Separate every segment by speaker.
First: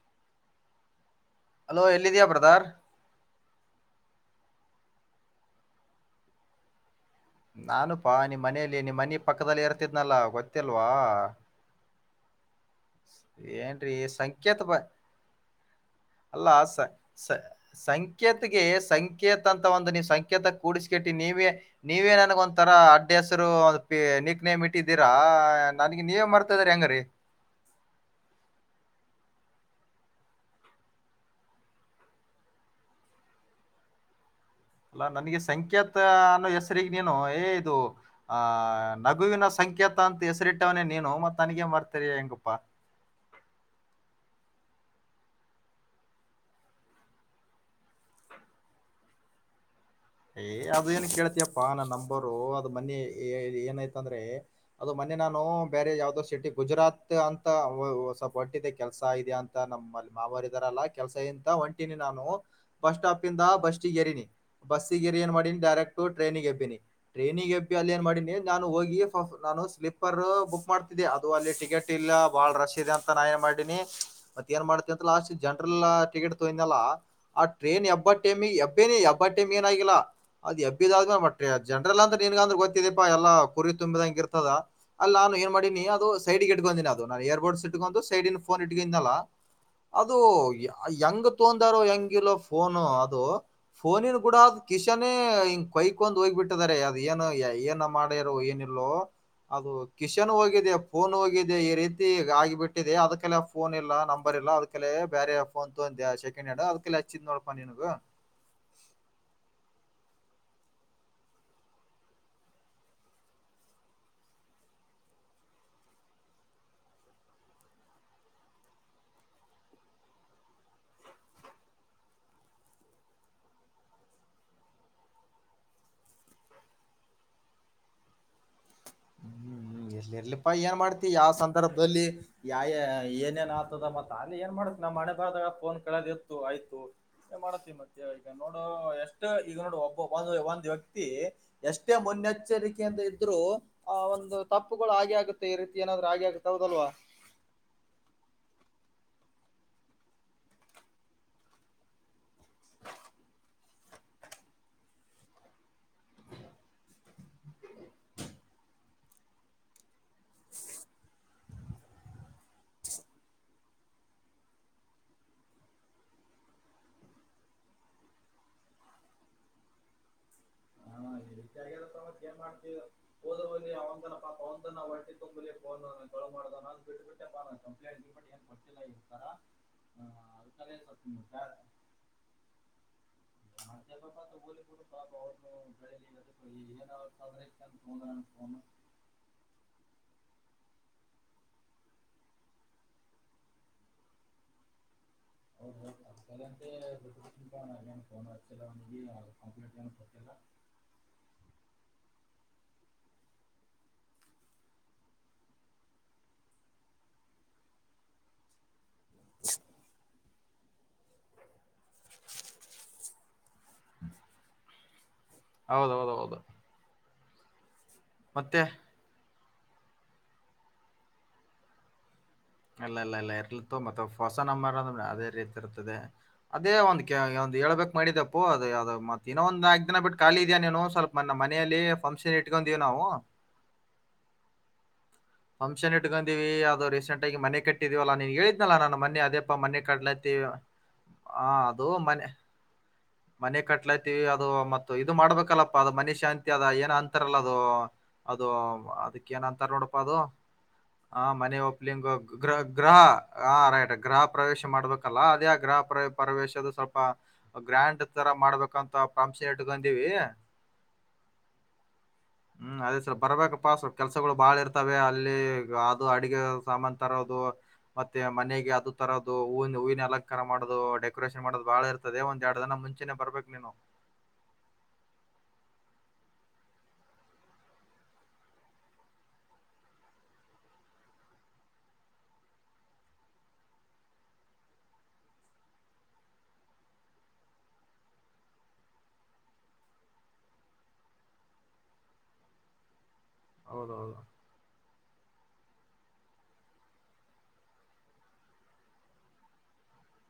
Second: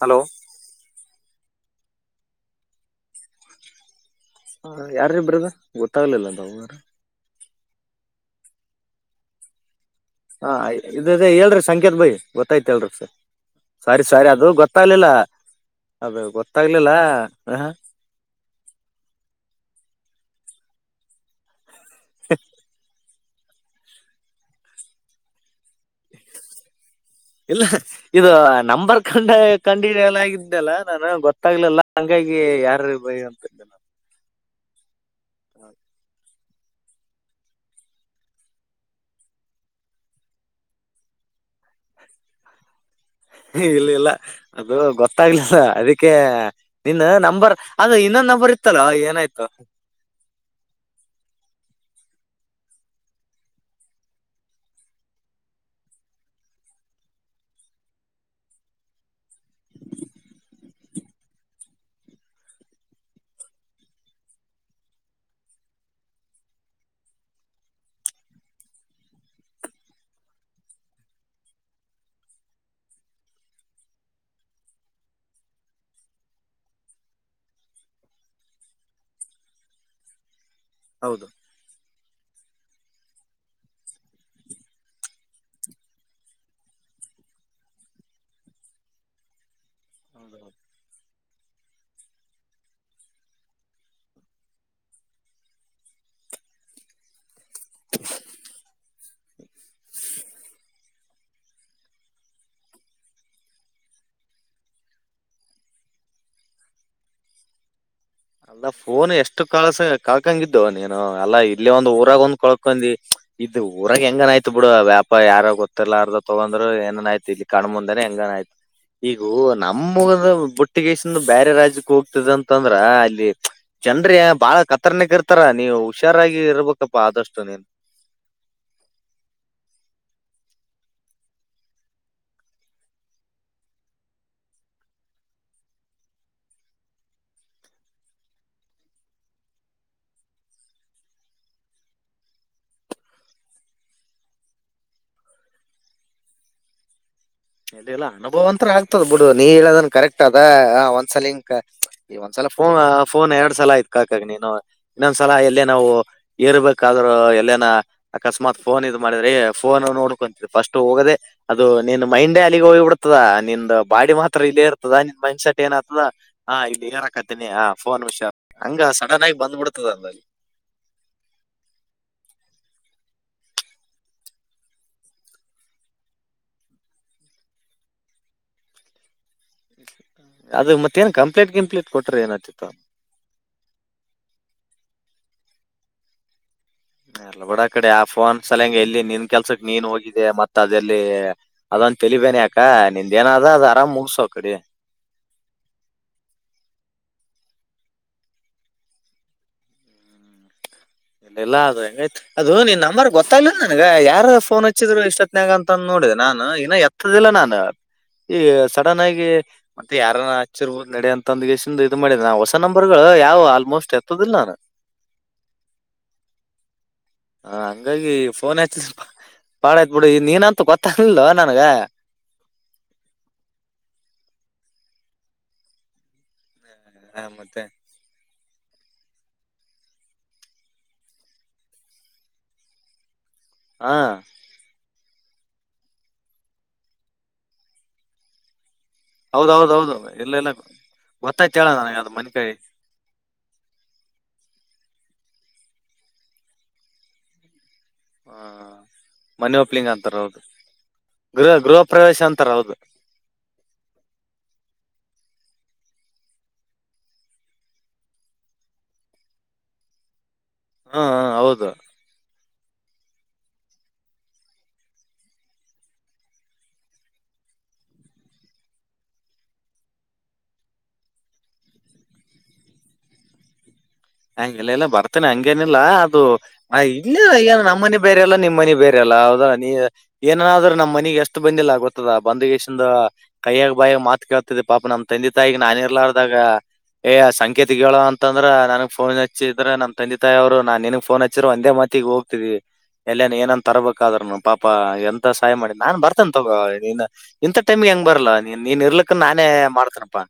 Speaker 1: Hello.
Speaker 2: Hello ಎಲ್ಲಿದಿಯಾ brother.
Speaker 1: ಹ ಯಾರೀ ಬ್ರದರ್ ಗೊತ್ತಾಗ್ಲಿಲ್ಲ ನಾವ್
Speaker 2: ನಾನುಪಾ ನಿಮ್ ಮನೇಲಿ ನಿಮ್ ಮನಿ ಪಕ್ದಲೇ
Speaker 1: ಹಾ ಇದ್ ಇದ್ ಹೇಳ್ರಿ ಸಂಕೇತ್ ಬೈ ಗೊತ್ತಾಯ್ ಸ
Speaker 2: ಏನ್ರೀ
Speaker 1: ಸಾರಿ ಸಾರಿ ಅದು
Speaker 2: ಸಂಕೇತ ಬ
Speaker 1: ಗೊತ್ತಾಗ್ಲಿಲ್ಲ. ಅದು
Speaker 2: ಅಲ್ಲ ಸ
Speaker 1: ಗೊತ್ತಾಗ್ಲಿಲ್ಲ
Speaker 2: ಸ
Speaker 1: ಹ
Speaker 2: ಸಂಕೇತ್ಗೆ ಸಂಕೇತ್ ಅಂತ ಒಂದು ನವ್ ಸಂಕೇತ ಕುಡಿಸ್ಕಟ್ಟಿ ನೀವೆ ನೀವೇನಾನಿಗ್ ಒಂಥರ ಅಡ್ ಹೆಸರು ಅದುಕ್ಕೆ ನೀಕ್ ನೇಮ್ ಇಟ್ಟಿದ್ದೀರಾ ನನಗೆ ನೀವ್ ಮರ್ತದ್ರ ಹೆಂಗರೀ.
Speaker 1: ಹಾ ಇದು ನಂಬರ್ ಕಂಡ ಕಂಡಿಡ್ಯಾಲಾಗಿದ್ದಲ್ಲ ನಾನು ಗೊತಾಗ್ಲಿಲ್ಲ ಹಂಗಾಗಿ ಯಾರ ರ ಬ ಅಂತ
Speaker 2: [inaudible] ಅಲ್ಲ ನನಗೆ ಸಂಕೇತ ಅನ್ನೋ ಸರಿ ಈಗ್ ನೀನು ಏ ಇದು ಆ ನಗುವಿನ ಸಂಕೇತ ಅಂತ ಹೆಸರಿಟ್ಟವನೇ ನೀನು ಮತ್ತ ನನಗೆ ಮರುತ್ರೆ ಹೆಂಗಪ್ಪಾ.
Speaker 1: ಇಲ್ಲ ಇಲ್ಲ ಅದು ಗೊತ್ತಾಗಿಲ್ಲ ಅದಕ್ಕೆ ನಿನ್ನ ನಂಬರ್ ಅದು ಇನ್ನೊ ನಂಬರ್ ಇತ್ತಲ್ಲ ಏನಾಯ್ತು
Speaker 2: ಏ ಅದ ಏನ್ ಕೇಳ್ತಯಪ್ಪಾ ನನ್ನ ನಂಬರು ಅದ ಮನಿ ಏನಾಯ್ತ ಅಂದ್ರೆ ಅದು ಮನ ನಾನು ಬೇರೆ ಯಾವ್ದೋ ಸಿಟಿ ಗುಜರಾತ್ ಅಂತ ಹೊ ಹೊ ಸೋಲ್ಪ್ ಹೊಟ್ಟಿದೆ ಕೆಲಸ ಇದ್ಯಾ ಅಂತ ನಮ್ಮಲ್ ಮಾವಾರ್ ಇದಾರಲ್ಲಾ ಕೆಲ್ಸ ಇಂತ ಒಂಟಿನಿ ನಾನು ಬಸ್ ಸ್ಟಾಪ್ ಇಂದ ಬಸಿಗ್ ಏರನಿ. ಬಸ್ಗೇರ್ ಏನ್ ಮಾಡಿನಿ ಡೈರೆಕ್ಟು ಟ್ರೈನಿಗ್ ಎಬಿನಿ ಟ್ರೈನಿಗ್ ಎಬಿ ಅಲ್ಲಿ ಏನ್ ಮಾಡಿನಿ ನಾನು ಹೋಗಿಫಫ್ ನಾನು ಸ್ಲೀಪರ್ ಬುಕ್ ಮಾಡ್ತಿದೀಯ ಅದು ಅಲ್ಲಿ ಟಿಕೆಟ್ ಇಲ್ಲ ಬಾಳ್ ರಶ್ ಇದೆ ಅಂತ ನಾನ್ ಏನ್ ಮಾಡೀನಿ ಮತ್ ಮಾಡ್ ಅಂತ ಲಾಸ್ಟಿಗ್ ಜನರಲ್ ಟಿಕೆಟ್ ತಗೊಂಡಿದ್ನಲ್ಲ ಆ ಟ್ರೈನ್ ಎಬ್ಬ ಟೈಮಿಗ್ ಎಬ್ಬೆನಿ ಏನ್ ಆಗಿಲ್ಲ ಅದ್ ಎಬಿದಾದ್ಮೇಲ್
Speaker 1: ಹೌದು
Speaker 2: ಮತ್ತೆ ಜನರಲ್ ಅಂದ್ರೆ ನಿಂಗ್ ಅಂದ್ರೆ ಗೊತ್ತಿದೆಪಾ ಎಲ್ಲ ಕುರಿ ತುಂಬಿದಂಗ್ ಇರ್ತದ ಅಲ್ಲಿ ನಾನು ಏನ್ ಮಾಡಿನಿ ಅದು ಸೈಡ್ಗೆ ಇಟ್ಕೊಂಡಿನಿ ಅದು ನ ಇಯರ್ ಬೋಟ್ಸ್ ಇಟ್ಕೊಂಡು ಸೈಡಿಗ್ ಫೋನ್ ಇಡ್ಕಂದ್ನೇಲ್ಲ ಅದು ಆ ಹೆಂಗ್ ತೋಂದಾರೋ ಹೆಂಗಿಲ್ಲೋ ಫೋನು ಅದು ಫೋನಿನ್ ಕೂಡ ಅದು ಕಿಶನೆ ಹಿಂಗೆ ಬೈಕೊಂಡು ಹೋಗಿಬಿಟ್ಟಿದ್ದರೆ ಅದ್ ಏನು ಏನೋ ಮಾಡ್ಯಾರೋ ಏನಿಲ್ಲೋ ಅದು ಕಿಶನ್ ಹೋಗಿದೆ ಫೋನ್ ಹೋಗಿದೆ ಈ ರೀತಿ ಆಗಿಬಿಟ್ಟಿದೆ ಅದಕ್ಕೆ ಫೋನ್ ಇಲ್ಲ ನಂಬರ್ ಇಲ್ಲ ಅದಕಲೆೇ ಬೇರೆ ಫೋನ್ ತ ಸೆಕೆಂಡ್ ಹ್ಯಾಂಡ್ ಅದಕ ಹಚ್ಚಿದ್ ನೋಡ್ಪಿಗ
Speaker 1: ಅಲ್ಲ ಫೋನ್ ಎಷ್ಟು ಕಳಸ ಕಳ್ಕಂಗಿದ್ದು ನೀನು ಅಲ್ಲಾ ಇಲ್ಲೇ ಒಂದು ಊರಾಗ ಒಂದ್ ಕಳ್ಕೊಂಡಿ ಇದ ಊರಾಗ ಹೆಂಗನ್ ಆಯ್ತು ಬಿಡು ವ್ಯಾಪಾರ ಯಾರ ಗೊತ್ತರ್ಲಾರ್ದೋ ತಗಂದ್ರರು ಏನನ್ ಆಯ್ತ ಇ ಕಣ್ಣ ಮುಂದನೆ ಹೆಂಗನ ಆಯ್ತು ಈಗೂ ನಮ್ಮಊರು ಬುಟ್ಟಿಗೇಶಂದು ಬೇರೆ ರಾಜಕ್ಕೆ ಹೋಗ್ತದ ಅಂತಂದ್ರ ಅಲ್ಲಿ ಜನ್ ಬಾಳ ಕತರ್ನಕ್ ಇರ್ತಾರ ನೀವು ಹುಷಾರಾಗಿ ಇರ್ಬೇಕಪ್ಪಾ ಆದಷ್ಟು ನೀನ್
Speaker 2: [inaudible] ಇರ್ಲಿಪ ಏನ್ ಮಾಡ್ತಿ ಯಾವ ಸಂದರ್ಭದಲ್ಲಿ ಯಾ ಏನೇಏನ್ ಆತದ ಮತ್ತ ಅಲ್ಲಿ ಏನ್ ಮಾಡ್ತಿ ನಮ್ಮ್ ಹಣೆ ಬರದಾಗ ಫೋನ್ ಕದ ಇತ್ತು ಆಯ್ತು ಮಾಡತ್ತತಿವಿ ಮತ್ತೆ ಈಗ ನೋಡು ಎಷ್ಟು ಈಗ ನೋಡು ಒಬ್ಬೊಬ್ಬ ಒಂದು ಒಂದು ವ್ಯಕ್ತಿ ಎಷ್ಟೇ ಮುನ್ನೆಚ್ಚರಿಕೆಯಿಂದ ಇದ್ರು ಆ ಒಂದು ತಪ್ಪುಗಳು ಹಾಗೆ ಆಗುತ್ತೆ ಈ ರೀತಿ ಏನಾದ್ರು ಹಾಗೆ ಆಗುತ್ತೆ ಹೌದಲ್ವಾ
Speaker 1: ಅದೆಲ್ಲಾ ಅನುಭವ ಅಂತರ ಆಗ್ತದ್ ಬಿಡು ನೀ ಹೇಳದನ್ ಕರೆಕ್ಟ್ ಅದ ಒಂದ್ಸಲ ಹಿಂಗ ಈ ಒಂದ್ಸಲ ಫೋನ್ ಫೋನ್ ಎರಡ್ ಸಲ ಆಯ್ತ್ ಕಾಕಾಗ ನೀನು ಇನ್ನೊಂದ್ಸಲ ಎಲ್ಲೇ ನಾವು ಏರ್ಬೇಕಾದ ಎಲ್ಲನ ಅಕಸ್ಮಾತ್ ಫೋನ್ ಇ ಮಾಡಿದ್ರೆ ಫೋನ್ ನೋಡ್ಕೊ ಫಸ್ಟ್ ಹೋಗದೆ ಅದು ನೀನು ಮೈಂಡೇ ಅಲ್ಲಿಗ್ ಹೋಗಿ ಬಿಡ್ತದ ನಿಂದ ಬಾಡಿ ಮಾತ್ರ ಇಲ್ಲೇ ಇರ್ತದ ನಿನ್ನ ಮೈಂಡ್ ಸೆಟ್ ಏನ್ ಆತದ ಹಾಕತೀನಿ ಆ ಫೋನ್ ವಿಷ ಹಂಗ ಸಡನ್ ಆಗಿ ಬಂದ್ಬಿಡ್ತದ ಅಂದಲ್ಲಿ
Speaker 2: [unintelligible] ಏನ್ ಮಾಡ್ತವಿ ಹೋದಲ್ಲಿ ಅವ ಪಾಪ ಒಂದು ದಿನ ಹೊಟ್ಟೆ ತುಂಬಲಿ ಫೋನ್ ಕದ್ದನ [unintelligible]
Speaker 1: ಅದು ಮತ್ತೇನ್ ಕಂಪ್ಲೀಟ್ ಕಂಪ್ಲೀಟ್ ಕೊಟ್ರ ಏನತಿತ್ತು
Speaker 2: [unintelligible] ಇತ್ತು ಅಂತ
Speaker 1: ಬುಡಕಡೆ ಆ
Speaker 2: ತೊಗೊಂಡ ನನ್
Speaker 1: ಫೋನ್ ಸಲ ಹಂಗಗೆ ಎಲ್ಲಿ ನಿನ್ ಕೆಲ್ಸಕ್ ನೀನ್ ಹೋಗಿದ್ದ ಮತ್ ಅದಲ್ಲಿ ಅದೊ ತಲಿಬೇನಯಕ ನಿಂದ ಏನಾದ ಅದ ಆರಾಮ್ ಮುಗಸೋ ಕಡೆ
Speaker 2: [unintelligible] [unintelligible] [inaudible]
Speaker 1: ಇಲ್ಲ ಇಲ್ಲ ಆದ್ರೂ ಹೆಂಗ್ತತ್ ಅದು ನಿನ್ ನಂಬರ್ ಗೊತ್ತ್ಲಿಲ್ಲ ನನ್ಗ ಯಾರ ಫೋನ್ ಹಚ್ಚಿದ್ರು ಇಷ್ಟೊತ್ಯಾಗ ಅಂತ ನಾನ ಇನ್ನು ಎತ್ತದಿಲ್ಲ ನಾನು ಈ ಸಡನ್ ಆಗಿ ಮತ್ತೆ ಯಾರ ಹಚ್ಚಿರ್ಬೋದು ನೆಡಿ ಅಂತಂದ ಇದು ಮಾಡಿದೆ ಹೊಸ ನಂಬರ್ಗಳು ಯಾವ್ ಆಲ್ಮೋಸ್ಟ್ ಎತ್ತದಿಲ್ಲ ನಾನು
Speaker 2: ಹೌಹೌದು
Speaker 1: ಹ ಹಂಗಾಗಿ ಫೋನ್ ಎತ್ತಿದು ಸ್ವಲ್ಪ ಬಾಳಯತ್ ಬಿಡಿ ನೀನಂತೂ ಗೊತ್ತಾಗ್ಲಗಿಲ್ಲೋ ನನ್ಗ
Speaker 2: ಇಲ್ಲ ಇಲ್ಲ ಇಲ್ಲ ಇರ್ಲತ ಮತ್ತೆ ಹೊಸ ನಮ್ಮರ ಅಂದ ಅದೇ ರೀತಿ ಇರ್ತದೆ ಅದೇ
Speaker 1: ಹಾ,
Speaker 2: ಒಂದ್
Speaker 1: ಮತ್ತೆ
Speaker 2: ಹೇಳಬೇಕು ಮಾಡಿದೆ ಫೋನ್ ಅಪ್ಪೋ ಅದೇ ಅದ ಮತ್ತ ಇನ್ನೊ ಒಂದ ನಾಲ್ಕಕ್ ದಿನ ಬಿಟ್ಟುಖಾಲಿ ಇದೆಯೇನು ಸ್ವಲ್ಪ ನಮ್ಮ ಮನೆಯಲ್ಲಿ ಫಕ್ಷನ್ ಇಟ್ಕೊಂಡೀವವಿ ನಾವು
Speaker 1: ಹಾ
Speaker 2: ಫಂಕ್ಷನ್ ಇಟ್ಕೊಂಡೀವಿ ಅದದು ರೀಸೆಂಟ್ ಆಗಿ ಮನೆ ಕಟ್ಟಿದೀವಲ್ಲ ನೀನ್ ಹೇಳಿದ ಹೇಳಿದ್ನಲ್ಲ ನಾನು ಮೊನೆೆ ಅದೇಪ ಮನೆ
Speaker 1: ಹೌದೌದೌದು ಇಲ್ಲ
Speaker 2: ಕಡ್ಲತಿ
Speaker 1: ಇಲ್ಲ
Speaker 2: ಆ
Speaker 1: ಗೊತ್ತಾಯ್ತು ಹೇಳ
Speaker 2: ಅದು
Speaker 1: ನನಗೆ
Speaker 2: ಮನೆ
Speaker 1: ಮನಿಕಾಯಿ
Speaker 2: ಮನೆ ಕಟ್ಲಾತಿ ಅದು ಮತ್ತು ಇದು ಮಾಡ್ಬೇಕಲ್ಲಪ್ಪ ಅದು ಮನೆ ಶಾಂತಿ ಅದ ಏನ ಅಂತಾರಲ್ಲ ಅದು ಅದು ಅದಕ್ಕ
Speaker 1: ಮನಿ
Speaker 2: ಏನಂತಾರ ನೋಡ
Speaker 1: ಓಪ್ಲಿಂಗ್ ಅಂತಾರ ಹೌದು
Speaker 2: ಹ
Speaker 1: ಗೃಹ
Speaker 2: ಮನೆ
Speaker 1: ಗೃಹ
Speaker 2: ಒಪ್ಲಿಂಗ
Speaker 1: ಪ್ರವೇಶ ಅಂತಾರ
Speaker 2: ಗ್ರ
Speaker 1: ಹೌದು
Speaker 2: ಗೃಹಪ್ರವೇಶ ಅದೇ ಆ ಗ್ರಹ ಪ್ರವೇಶ ಸ್ವಲ್ಪ ಗ್ರ್ಯಾಂಡ್ ತರ ಮಾಡ್ಬೇಕಂತ ಫಂಕ್ಷನ್ ಇಟ್ಟುಕೊಂದೀನಿ ಡೀವಿ
Speaker 1: ಹಾ ಹ ಹೌದು
Speaker 2: ಹ್ಮ್ ಅದೇ ಸರ್ ಬರ್ಬೇಕಪ್ಪಾ ಸ್ವಲ್ಪ ಕೆಲಸಗಳು ಕ ಬಾಳ ಇರ್ತ ಅಲ್ಲಿ ಅದು ಅಡಗೆ ಸಾಮಾನು ತರೋದು ಮತ್ತೆ ಮನೆಗೆ ಅದು ತರೋದು ಹೂವಿ ಹೂವಿನ ಅಲಂಕಾರ ಮಾಡೋದು ಡೆಕೋರೇಷನ್ ಮಾಡೋದು ಬಹಳ ಇರ್ತದೆ ಒಂದ್ ಎರಡು ದನ ಮುಂಚೆನೆ ಬರ್ಬೇಕಕ್ ನೀನು
Speaker 1: ಹೆ ಇಲ್ಲ ಇಲ್ಲ ಬರ್ತೇನೆ ಹಂಗೇನಿಲ್ಲಾ ಅದು ನ ಇಲ್ಲ ಏನು ನಮ್ಮನೆ ಬೇರೆಲ್ಲ ನಿಮ್ಮ್ ಮನಿ ಬೇರೆಲ್ಲ ಹೌದ ನೀ ಏನನಾದ್ರ ನಮ್ಮ ಮನಗ್ ಎಷ್ಟು ಬಂದಿಲ್ಲ ಗೊತ್ತದ ಬಂದ್ಶದ ಕೈಯಾಗ ಬಾಯಾಗ ಮಾತ್ ಕೇಳ್ತಿದ್ ಪಾಪ ನಮ್ ತಂದೆ ತಾಯಿಗೆ ನಾನ ಇರ್ಲಾರ್ದಾಗ ಏ ಸಂಕೇತಗೆಳು ಅಂತಂದ್ರ ನನಗ್ ಫೋನ್ ಹಚ್ಚಿದ್ರ ನಮ್ಮ ತಂದೆ ತಾಯಿ ಅವ್ರು ನಾನ್ ನಿಗ್ ಫೋನ್ ಹಚ್ಚಿದರೆ ಒಂದೇ ಮತಿಗ್ ಹೋಗ್ತಿದೀವಿ ಎಲ್ಲೇ ಏನನ್
Speaker 2: ಹೌದೌದು
Speaker 1: ತರಬೇಕಾದ್ರರು ಪಾಪ ಎನ್ ಸಹಾಯ ಮಾಡಿ ನಾನ್ ಬರ್ತೇನೆ ತಗೋ ನೀನ್ ಇಂಥ ಟೈಮ್ಗೆ ಹೆಂಗ್ ಬರಲ್ಲಾ ನೀನ್ ನೀನ್ ಇರ್ಲಕ್ಕ ನಾನೇ ಮಾಡ್ತನಪ್ಪಾ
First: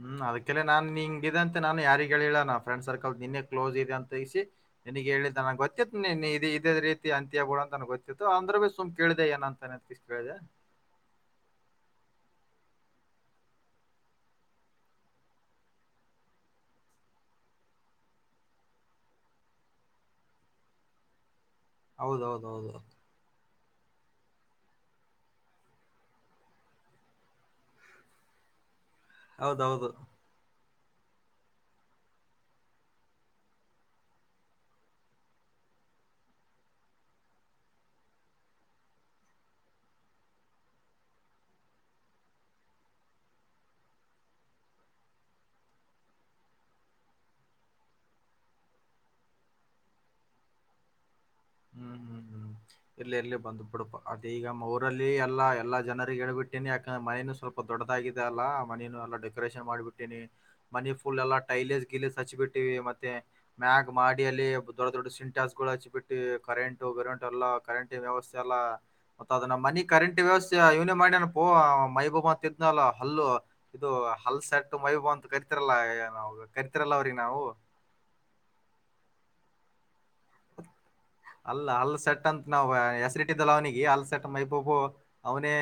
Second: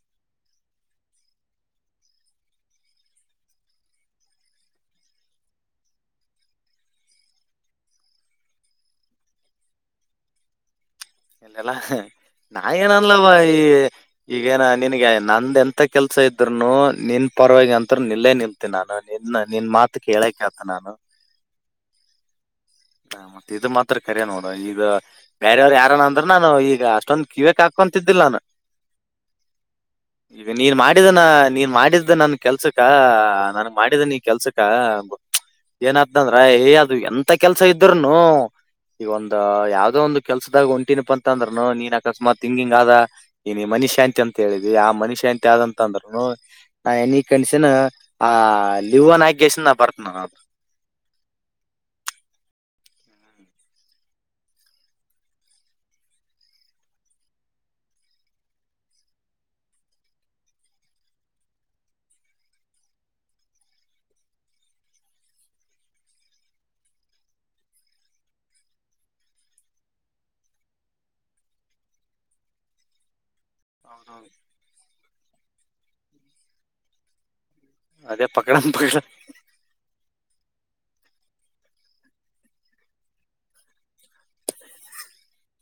Speaker 2: ಹ್ಮ್ ಅದಕ್ಕೆಲ್ಲ ನಾನ್ ನಿಂಗ ಇದ ಅಂತೆ ನಾನು ಯಾರಿಗ ಹೇಳಿಲ್ಲ ನ ಫ್ರೆಂಡ್ ಸರ್ಕಲ್ ನಿನ್ನೆ ಕ್ಲೋಸ್ ಇದೆ ಅಂತೈಸಿ ನಿನಗೆ ಹೇಳಿದ್ದ ನನಗೆ ಗೊತ್ತಿತ್ತು ನೀನ್ ಇದೇ ರೀತಿ ಅಂತಿಯ ಬುಡು ಅಂತ ನ ಗೊತ್ತಿತ್ತು ಅ್ರ ಭ ಸುಮ್ ಕೇಳಿದೆ ಏನ ಅಂತ ಇಷ್ಟ್ ಬೇಗ
Speaker 1: ಇಲ್ಲಲ್ಲ ನಾ ಏನನ್ಲವಾ ಈ ಈಗೇನಾ ನನ್ಗೆ ನಂದ ಎಂತ ಕೆಲ್ಸ ಇದ್ನು ನಿನ್ ಪರವಾಗಿ ಅಂತರು ನಿಲ್ಲೇ ನಿಲ್ತಿ ನಾನು ಇನ್ನ ನಿನ್ ಮಾತು ಕೇಳೆ ಕೇಳ್ತಿನ್ ನಾನು
Speaker 2: ಹೌದೌದ ಹೌದೌದು
Speaker 1: ತ್ರ ಕರ್ಯ ನೋಡ ಈಗ ಬ್ಯಾರು ಯಾರನ್ನ ಅಂದ್ರ ನಾನು ಈಗ ಅಷ್ಟೊಂದು ಕಿವಕ್ ಹಾಕೊಂತಿದ್ದಿಲ್ಲ ನಾನು
Speaker 2: ಹೌದೌದು
Speaker 1: ಈಗ ನೀನ್ ಮಾಡಿದನ ನೀನ್ ಮಾಡಿದ ನನ್ ಕೆಲ್ಸಕ್ಕ ನನ್ಗ್ ಮಾಡಿದ ನೀನ್ ಕೆಲ್ಸಕ್ಕ ಏನತಂದ್ರ ಏ ಅದು ಎಂತ ಕೆಲ್ಸ ಇದ್ರನು ಈಗ ಒಂದ ಯಾವ್ದೋ ಒಂದು ಕೆಲ್ಸದಾಗ ಉಂಟ ತಿನುಪಂತ ಅಂತಂದ್ನು ನೀನ್ ಅಕಸ್ಮಾತ್ ಹಿಂಗಿಂಗ್ ಆದ ಈ ನೀ ಮಷಶಾಂತಿ ಅಂತ ಹೇಳಿದಿ ಆ ಮನುಶಾಂತಿ ಆದಂತ ಅಂದ್ರೂನೂ ನಾ ಎನಿ ಕಣಸನ್ ಆ ಲಿವನ್ ಆ ಕಿಸ್ನ ಪಾರ್ಮ
Speaker 2: ಹ್ಮ್ ಹ್ಮ್ ಇರ್ಲಿ ಇರ್ಲಿ ಬಂದ್ ಪುಡುಪ ಅದ ಈಗ ಊರಲ್ಲಿ ಎಲ್ಲ ಎಲ್ಲ ಜನರಿಗೆ ಹೇಳ್ಬಿಟ್ಟೇನೆ ಯಾಕಂದ್ರೆ ಮೈನ ಸ್ವಲ್ಪ ದೊಡ್ಡದಾಗಿದೆ ಅಲ್ಲ ಮನಿ ಎಲ್ಲ ಡೆಕೋರೇಷನ್ ಮಾಡಿಬಿಟ್ಟಿನಿ ಮನಿ ಫುಲ್ ಎಲ್ಲ ಟೈಲಸ್ ಗಿಲೈಸ್ ಬಿಟ್ಟಿವಿ ಮತ್ತೆ ಮ್ಯಾಗ್ ಮಾಡಿ ಅಲ್ಲಿ ದೊಡ್ಡ ದೊಡ್ಡ ಸಿಂಟಾಸ್ ಗಳು ಹಚ್ಚಿ ಬಿಟ್ಟ ಕರೆಂಟ್ ಗರೆಂಟಟ್ ಎಲ್ಲ ಕರೆಂಟ್ ವ್ಯವಸ್ಥೆ ಎಲ್ಲ ಮತ್ತ ಅದನ್ನ ಮನಿ ಕರೆಂಟ್ ವ್ಯವಸ್ಥೆ ಇವ್ನೇ ಮಾಡ ಇವನಪೊ ಮೈಬೂಬ್ತ ಇದನಲ್ಲ ಹಲ್ಲು ಇದು
Speaker 1: ಹೌದೌದು.
Speaker 2: ಹಲ್ಸೆಟ್ಟು ಮೈಭೂ ಅಂತ ಕರಿತಿರಲ್ಲಾ ನಾವ ಕರಿತಿರಲ್ಲವ್ರೀ ನಾವು
Speaker 1: ಅದೇ ಪಕಡಾಮ ಪೈಲ [unintelligible]
Speaker 2: ಅಲ್ಲ ಹಲ್ ಸೆಟ್ ಅಂತ ನಾವ್ ಹೆಸರಿಟ್ಟಿದ್ದಲ್ಲ ಅವ್ನಿಗೆ ಅಲ್ ಸೆಟ್ ಮೈಬಾಬು ಅವನೇ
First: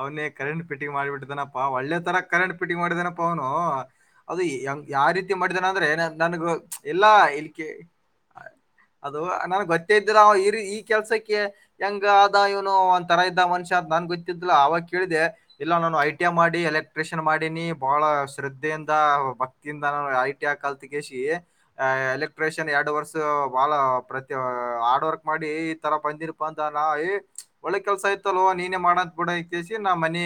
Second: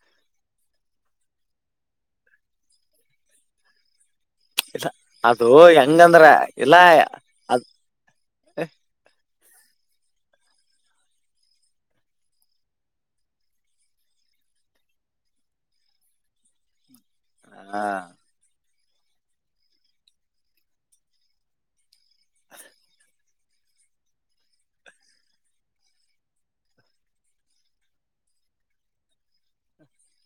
Speaker 2: ಅವನೇ ಕರೆಂಟ್ ಪಿಟ್ಟಿಂಗ್ ಮಾಡಿಬಿಟ್ಟಿದಾನಪ್ಪಾ ಒಳ್ಳೆ ತರ ಕರೆಂಟ್ ಪಿಟ್ಟಿಂಗ್ ಮಾಡಿದಾನಪ್ಪಾ ಅವನು ಅದುಂಗ
Speaker 1: ಇಲ್ಲ
Speaker 2: ಯಾವ ರೀತಿ
Speaker 1: ಅದು
Speaker 2: ಮಾಡಿದೇನ ಅಂದ್ರೆ
Speaker 1: ಹೆಂಗಂದ್ರ
Speaker 2: ನನಗ
Speaker 1: ಇಲ್ಲ
Speaker 2: ಎಲ್ಲಾ
Speaker 1: ಅದ್
Speaker 2: ಇಲ್ಲಿಕೆ ನನ್ ಗೊತ್ತೇ ಇದ್ದ ಇ ಈ ಕೆಲ್ಸಕ್ಕೆ ಹೆಂಗ ಅ ಇವನು ಒಂದ್ರ ಇದ್ದ ಮನುಷ್ಯ ಅ ನನ್ ಗೊ ಕಿದ್ದಿಲ ಆವಾಗ ಕೇಳಿದೆ ಇಲ್ಲಾ ನಾನು ಐಟಿಎ ಮಾಡಿ ಎಲೆಕ್ಟ್ರಿಷಿಯನ್ ಮಾಡಿನಿ
Speaker 1: ಹ
Speaker 2: ಬಹಳ ಶ್ರ ದ್ಧೆಯಿಂದ ಅವರು ಭಕ್ತಿಯಿಂದ ನಾನು ಐ ಟಿ ಹಾ ಕಲ್ ಕೇಶಿ ಎಲೆಕ್ಟ್ರಿಷಿಯನ್ ಎರಡು ವರ್ಷ [unintelligible] ಬಳ ಪ್ರತಿ ಹಾರ್ಡ್ ವರ್ಕ್ ಮಾಡಿ ಈ ತರ ಬಂದಿರ್ಪ ಅಂತಾನ ಏ ಒಳ್ಳೆ ಕೆಲ್ಸ ಇತ್ತಲ್ಲೋ ನೀನೇ ಮಾಡ ಕೂಡ ಇಕ್ಕೆಸಿ ನಮ್ಮನಿ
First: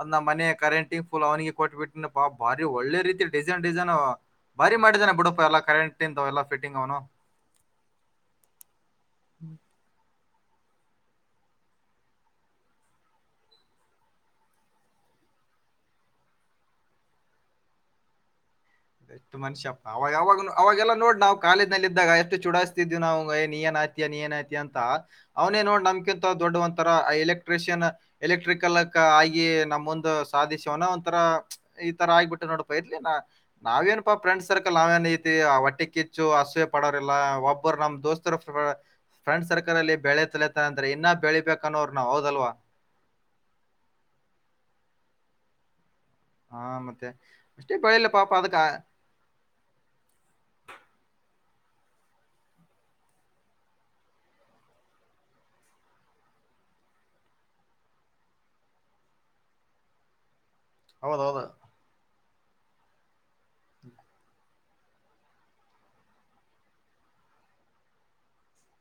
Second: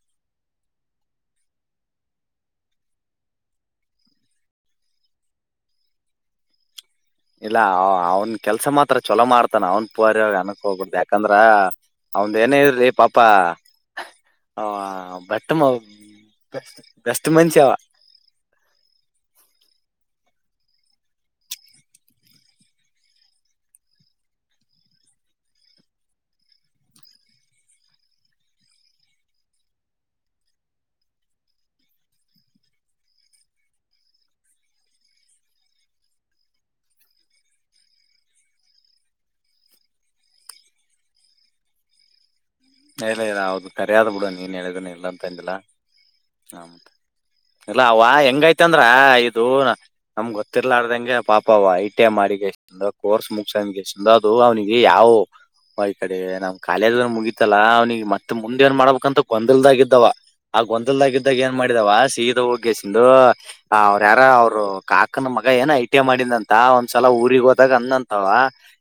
Speaker 2: ಅದ್ ನಮ್ಮ ಮನೆ ಕರೆಂಟಿಂಗ್ ಫುಲ್ ಅವನಿಗೆ ಕೊಟ್ಟಟ್ಬಿಟ್ನಪ್ಪಾ ಭಾರಿ ಒಳ್ಳೆ ರೀತಿ. ಡಿಸೈನ್ ಡಿಸೈನ್ ಅವ ಬಾರಿ ಮಾಡಿದಾನೆ ಬಿಡಪ್ಪ ಎಲ್ಲ ಕರೆಂಟ್ ಇಂದ ಅವೆಲ್ಲ ಫಿಟ್ಟಿಂಗ್ ಅವನು.
Speaker 1: ಇಲ್ಲ ಅವ್ನ್ ಕೆಲ್ಸ ಮಾತ್ರ ಚೊಲೋ ಮಾಡ್ತಾನ ಅವನ್ [unintelligible] ಮನಕ್ ಹೋಗಬಡ್ದ ಯಾಕಂದ್ರ ಅವಂದ ಏನ ಇದ್ರಿ ಪಾಪ ಹ ಬಟ್ಟ ಬೆ ಬೆಸ್ಟ್ ಮಂಷಾವ
Speaker 2: ಎಷ್ಟು ಮಷ್ಯ ಅವಾಗಾಗ ಅವಾಗೆಲ್ಲ ನೋಡ್ ನಾವು ಕಾಲೇಜನಲ್ಲಿ ಇದ್ದಾಗ ಎಷ್ಟು ಚೂಡಾಯಸ್ತಿದ್ ನಾವು ನೀ ಏನ ಅತ್ಯ ನೀನು ಏನಾಯ್ತು ಅಂತ ಅವನೇ ನೋ ನಮ್ಕಿಂತ ದೊಡ್ಡ ಒಂತರ ಎಲೆಕ್ಟ್ರಿಷಿಯನ್ ಎಲೆಕ್ಟ್ರಿಕಲ್ ಆಗಿ ನಮೊಂದ್ ಸಾಧಿಸುವವನ ಒಂಥರ ಈ ತರ ಆಗ್ಬಿಟ್ಟು ನೋಡ್ಪ ಇರ್ಲಿ ನ ನಾವೇನಪ್ಪಾ ಫ್ರೆಂಡ್ ಸರ್ಕಲ್ ನಾವೇನ ಐತಿ ಆ ಒಟ್ಟಿ ಕಿಚ್ಚು ಅಸೂಯೆ ಪಡೋರಿಲ್ಲ ಒಬ್ಬರು ನಮ್ ದೋಸ್ತರ ಪ ಫ್ರೆಂಡ್ ಸರ್ಕಲ್ ಅಲ್ಲಿ ಬೆಳೆ ತಲತ ಅಂದ್ರೆ ಇನ್ನ ಬೆಳಿಬೇಕನ್ನೋರ ನಾವು ಹೌದಲ್ವಾ
Speaker 1: ಇಲ್ಲ ಇಲ್ಲ ಹೌದು ಕರೆಯಾದ್ ಬಿಡು ನೀನ್ ಹೇಳಿದ ಇಲ್ಲ ಅಂತ ಅಂದಿಲ್ಲಾ
Speaker 2: ಹಾ ಮತ್ತೆ ಅಷ್ಟೇ
Speaker 1: ಇಲ್ಲ ಅವ
Speaker 2: ಬೆಳಿಲಿ ಪಾಪ ಅದಕ್ಕ
Speaker 1: ಹೆಂಗೈತ್ ಅಂದ್ರ ಇದು ನಮ್ಗ್ ಗೊತ್ತಿರ್ಲದಂಗೆ ಆ ಪಾಪ್ ಪ ಅವ ಐ ಟಿ ಐ ಮಾಡಿ ಎಷ್ಟಂದ ಕೋರ್ಸ್ ಮುಗಸಂದ ಎಷ್ಟಂದ ಅದು ಅವನಿಗೆ ಯಾವು. [unintelligible] ಈ ಕಡೆ ನಮ್ ಕಾಲೇಜ ಮುಗಿತ್ ಇತ್ತಲ್ಲಾ ಅವ್ನಿಗೆ ಮತ್ತೆ ಮುಂದೇನ್ ಮಾಡಬೇಕಂತ ಗೊಂದಲದಾಗಿದ್ದವ ಆ ಗೊಂದಲದಾಗಿದ್ದಾಗ
Speaker 2: ಹೌದೌದು
Speaker 1: ಏನ್ ಮಾಡಿದಾವ ಸೀದ್ ದಾ ಹೋಗ್ಯಸಂದು ಅವ್ರು ಯಾರ ಅವರು ಕಾಕನ ಮಗ ಏನೋ ಐ ಟಿ ಐ ಮಾಡಿದ್ನಂತ ಒಂದ್ಸಲ ಊರಿಗ್ ಗ್ ಹೋದಾಗ ಅಂದ್ನಂತವ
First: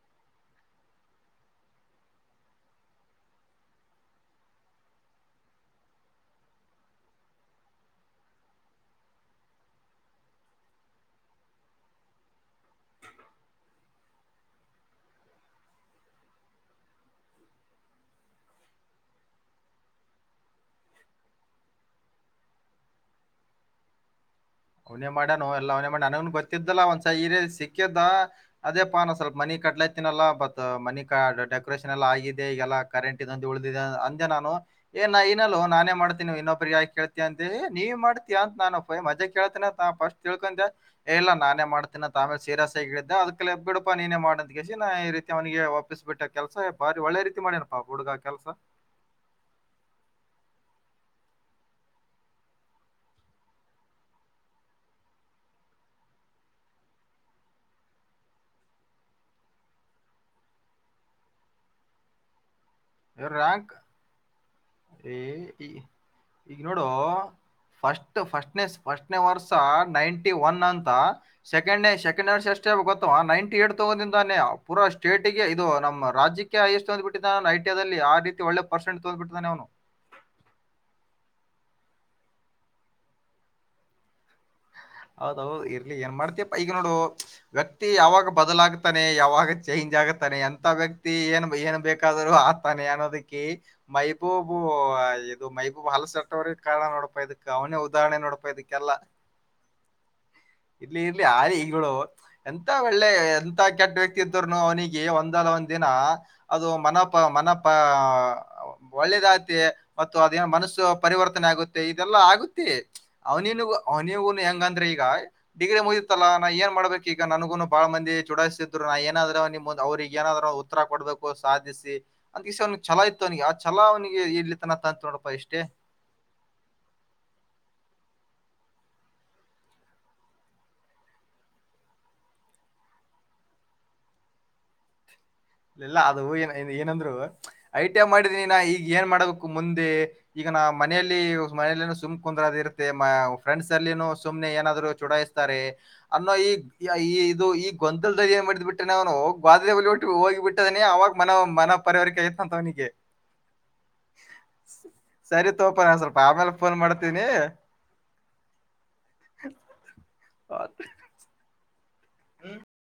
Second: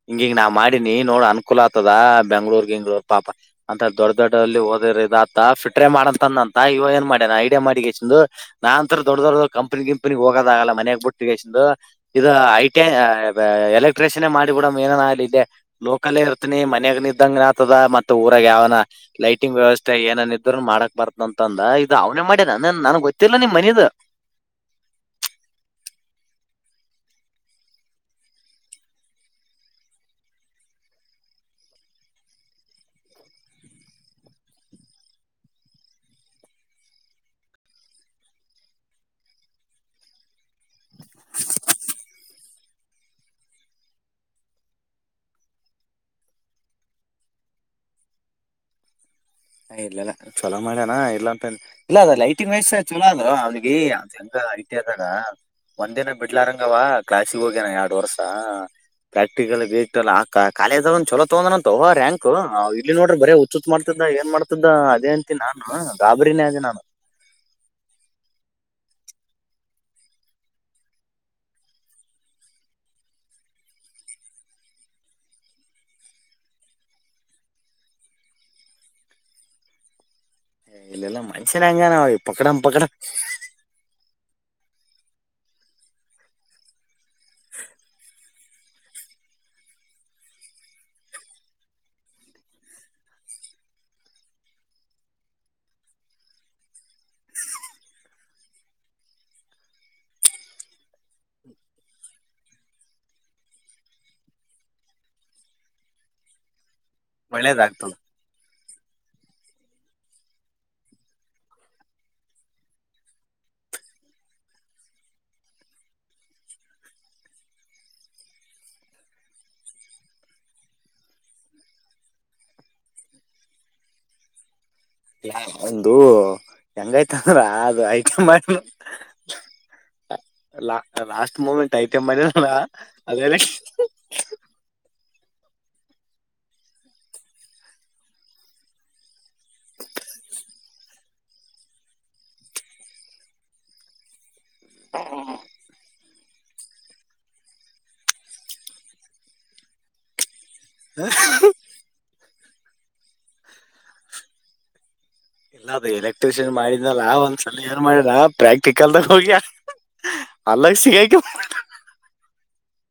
Speaker 1: ಹಿಂಗಿಂಗ್ ನಾವ್ ಮಾಡೀನಿ ನೋಡ್ ಅನ್ಕೂಲ ಆಗ್ತದ ಬೆಂಗ್ಳೂರ್ ಗಿಂಗ್ಳೂರ್ ಪಾಪ. ಅಂತ ದೊಡ್ಡ ದೊಡ್ಡಲ್ಲಿ ಓದಿರ್ ಆತ ಫಿಟ್ರೆ ಮಾಡಂತಂದಂತ ಇವ ಏನ್ ಮಾಡ್ಯನಾ ಐಡಿಯಾ ಮಾಡಿಗೆಸಿಂದು. ನಾನಂತ್ರ ದೊಡ್ಡ ದೊಡ್ಡ ಕಂಪನಿ ಗಿಂಪನಿ ಹೋಗೋದಾಗಲ್ಲ ಮನೆಯಾಗ್ ಬುಟ್ಟ್ಗೆಸಿಂದು ಇದು ಐ ಟಿ ಐ [unintelligible] ಏ ಎಲೆಕ್ಟ್ರಿಷನೇ ಮಾಡಿಬಿಡಮ್ ಏನಾನ ಆಗ್ಲಿ ಇದೆ ಲೋಕಲ್ಲೇ ಇರ್ತಿನಿ ಮನ್ಯಾಗ್ ನಿದ್ದಂಗನಾತದ ಮತ್ತ ಯಾವನ ಲೈಟಿಂಗ್ ವ್ಯವಸ್ಥೆ ಏನನ್ ಇದ್ರು ಮಾಡಕ್ ಬರ್ತನ ಅಂತಂದ ಇದು ಅವನೇ ಮಾಡನ ನನಗ್ ಗೊತ್ತಿಲ್ ಲ್ಲ ನಿಮ್ ಮನಿದ
Speaker 2: [inaudible] ಅವನೇ ಮಾಡನು ಎಲ್ಲ ಅವ್ನೇ ಮಾಡಣ ನನನ್ ಗೊತ್ತಿದ್ದಲ್ಲ ಒಂದ್ಸ ಸಿಕ್ಕಿದ್ದ ಅದೇ ಪಾನ ಸ್ವಲ್ಪ ಮನಿ. ಕಟ್ಲತಿನಲ್ಲಾ ಬತ್ ಮನಿ ಕ ಡೆಕೋರೇಷನ್ ಎಲ್ಲಾ ಆಗಿದೆ ಈಗಲ್ಲ ಕರೆಂಟ್ ಇದಂದು ಉಳಿದಿದೆ ಅಂದೆ ನಾನು. ಏ ನಾ ಇನಲ್ಲೋ ನಾನೇ ಮಾಡ್ತೀನ ಇನ್ನೊಬ್ರಿಗೆ ಯಾಕ ಕೇಳ್ತಿಯಾ ಅಂತೇಳಿ ನೀವ್ ಮಾಡ್ತೀಯ ಅಂತ ನಾನ್ ಅಪ್ಪಯ್ಯ ಮಧ್ಯಕ್ ಕೇಳ್ತಿನ ಫಸ್ಟ್ ತಿಳ್ಕೊಂಡೆ ಇಲ್ಲ ನಾನೇ ಮಾಡ್ತೇನಂತ ಆಮೇಲೆ ಸೀರಿಯಸ್ ಆಗಿ ಹೇಳಿದ್ದ ಅದಕ್ಕೆಲ್ಲತ್ತ್ ಬಿಡುಪಾ ನೀನೇ ಮಾಡ್ ನತ್ತ್ಗೇಸಿ ನಾ ಈ ರೀತಿ ಅವನಿಗೆ ಒಪ್ಪಿಸ್ಬಿಟ್ಟೆ ಕೆಲ್ಸ ಬಾರಿ ಒಳ್ಳೆ ರೀತಿ ಮಾಡೇನಪ್ಪಾ ಹುಡುಗ ಕೆಲಸ. [inaudible]
Speaker 1: ಇಲ್ಲಲ್ಲ ಚಲೋ ಮಾಡ್ಯನ ಇಲ್ಲ ಅಂತ ಇಲ್ಲ ಅದ ಲೈಟಿಂಗ್ ವಯಸ್ಸ ಚಲೋ ಅದ್ ಅವ್ನಿಗೆ [unintelligible] ಐತಿ ಅದಣ ಒಂದಿನ ಬಿಡ್ಲಾರಂಗವ ಕ್ಲಾಸಿಗ್ ಹೋಗ್ಯನ ಎರ್ಡ್ ವರ್ಷ. ಪ್ರಾಕ್ಟಿಕಲ್ ಬೇಕಲ್ಲ ಆ ಕಾಲೇಜಾಗ್ ಅವ್ನ್ ಚಲೋ ತಗಂದನಂತೋ ರ್ಯಾಂಕ್. ಇಲ್ಲಿ ನೋಡ್ರೆ ಬರ ಹುಚ್ಚುಚ್ಚ್ ಮಾಡ್ತಿದ್ದ ಈಗ.
Speaker 2: ಲೇ ಈ
Speaker 1: ಗಾಬರಿನೇ ಅದೆ
Speaker 2: ಈಗ್
Speaker 1: ನಾನು
Speaker 2: ನೋಡು ಫಸ್ಟ್ ಫಸ್ಟ್ನೆಸ್. ಫಸ್ಟ್ನೇ ವರ್ಷ ನೈಂಟಿ ಒನ್ ಅಂತ ಸೆಕೆಂಡ್ನೇ ಸೆಕೆಂಡ್ ವರ್ಷ ಎಷ್ಟೇ ಗೊತ್ತವ ನೈನ್ಟಿ ಯೇಟ್ ಚಿಕ್ಕವನಿಂದಾನೆ ಪುರ ಸ್ಟೇಟ್ಗೆ ಇದು ನಮ್ಮ ರಾಜ್ಯಕ್ಕೆ ಹೈಯೆಸ್ಟು ಓದ್ಬಿಟ್ಟಿದ್ದ ಐ [unintelligible] ಆ ರೀತಿ ಒಳ್ಳೆ ಪರ್ಸೆಂಟ್ ತೋಂದ್ಬಿಟ್ಟಿದ್ದಾನೆ ಅವನು.
Speaker 1: ಹೇ ಇಲ್ಲೆಲ್ಲ ಮನುಷ್ಯರೆ ಹಂಗೆ ನೋಡಿ ಪಕಡಂ ಪಕಡ.
Speaker 2: ಹಾ ಹಾ. ಹೌದೌದು ಇರ್ಲಿ ಏನ್ ಮಾಡ್ತಿಯಪ್ಪ ಈಗ ನೋಡು ವ್ಯಕ್ತಿ ಯಾವಾಗ ಬದಲಾಗತಾನೆ ಯಾವಾಗ ಚೇಂಜ್ ಆಗ್ ತಾನೆ ಎಂತ ವ್ಯಕ್ತಿ ಏನ್ ಏನ್ ಬೇಕಾದ್ರು ಆತಾನೆ ಅನ್ನೋದಕ್ಕೆ ಮೈಬೂಬು ಇದು ಮೈಬೂಬ ಹಲ್ಸಟ್ಟವ್ರಿಗೆ ಕಾರಣ ನೋಡಪ್ಪ ಇದಕ್ ಅವನೇ ಉದಾಹರಣೆ ನೋಡಪ್ಪ ಇದಕ್ಕೆಲ್ಲಾ. [inaudible] ಇರ್ಲಿ ಇರ್ಲಿ ಆಲಿ ಈಗಳು ಎಂತ ಒಳ್ಳೆ ಎಂತ ಕೆಟ್ಟ ವ್ಯಕ್ತಿ ಇದ್ದ್ರೂನು ಅವನಿಗೆ ಒಂದ್ ಮುಂದಲ ಒಂದಿನ ಅದು ಮನಪ ಮನಪ.
Speaker 1: ಒಳ್ಳೇದಾಗ್ತದ
Speaker 2: ಒಳ್ಳೆದಾಗತಿ ಮತ್ತು ಅದೇನ ಮನಸ್ಸು ಪರಿವರ್ತನೆ ಆಗುತ್ತೆ ಇದೆಲ್ಲಾ ಆಗುತ್ತೆ ಅವನಿನುಗ ನೀವುನು ಹೆಂಗಂದ್ರೆ ಈಗ ಡಿಗ್ರಿ ಮುಗಿತ್ತಲ್ಲಾ ನಾ ಏನ್ ಮಾಡ್ಬೇಕ್ ಈಗ ನನ್ಗುನು ಬಾಳ ಮಂದಿ ಚೂಡಾಯಿಸಿದ್ರು. ಪಾ ಏನಾದ್ರ್ ಅವ್ರಿಗೆ ಏನಾದ್ರ್ ಉತ್ತರ ಕೊಡ್ಬೇಕು ಸಾಧಿಸಿ ಅಂತಸ ಅವ್ನಿಗೆ ಛಲ ಇತ್ತು ಅವನಿಗೆ ಆ ಛಲಾ ಅವನಿಗೆ ಇಲ್ಲ್
Speaker 1: ಒಂದು ಹೆಂಗಾಯ್ತಂದ್ರ ಅದು ಮಾಡ
Speaker 2: [inaudible]
Speaker 1: ಲಾ ಲಾಸ್ಟ್ ಮೂಮೆಂಟ್ ಐಟಂ ಅದಲ್ಲ ಅದೆಲ್ಲ
Speaker 2: [inaudible] ಲಿಲ್ಲ ಅದು ಏ ಏನಂದ್ರು ಐ ಟಿ ಐ ಮಾಡಿದನಿನ ಈಗ ಏನ್ ಮಾಡಬೇಕು ಮುಂದೆ ಈಗ ನ ಮನೆಯಲ್ಲಿ ಮನೆಯಲ್ಲಿ ಸುಮ್ ಕುಂದ್ರದ ಇರುತ್ತೆ ಫ್ರೆಂಡ್ಸ್ ಅಲ್ಲಿನು ಸುಮ್ನೆ ಏನಾದ್ರು ಚೂಡಾಯಿಸ್ತಾರೆ. ಅನ್ನೋ ಈ ಈ ಇದು ಈ ಗೊಂದಲದಾಗೆ ಏನ್ ಮಾಡಿದ್ ಬಿಟ್ಟೆನ ಅವನು [unintelligible] ಹೋಗಿ [unintelligible] ಅವಾಗ ಮನ ಮನ ಪರಿವಾರಿಕೆ ಆಯ್ತಂತ್ ಅವನಿಗೆ. ಸರಿ
Speaker 1: ಇಲ್ಲ
Speaker 2: ತೋಪ
Speaker 1: ಅದು
Speaker 2: ನಾ ಸ್ವಲ್ಪ
Speaker 1: ಎಲೆಕ್ಟ್ರಿಷಿಯನ್
Speaker 2: ಆಮೇಲೆ ಫೋನ್
Speaker 1: ಮಾಡಿದನಲ್ಲಾ
Speaker 2: ಮಾಡ್ತೀನಿ
Speaker 1: ಒಂದ್ಸಲ ಏನ್ ಮಾಡಿದ ಪ್ರಾಕ್ಟಿಕಲ್ದಾಗ ಹೋಗ್ಯ. ಅಲ್ಲೋಗ್ ಸಿಗೈಕ [unintelligible]
Speaker 2: ಹ್ಮ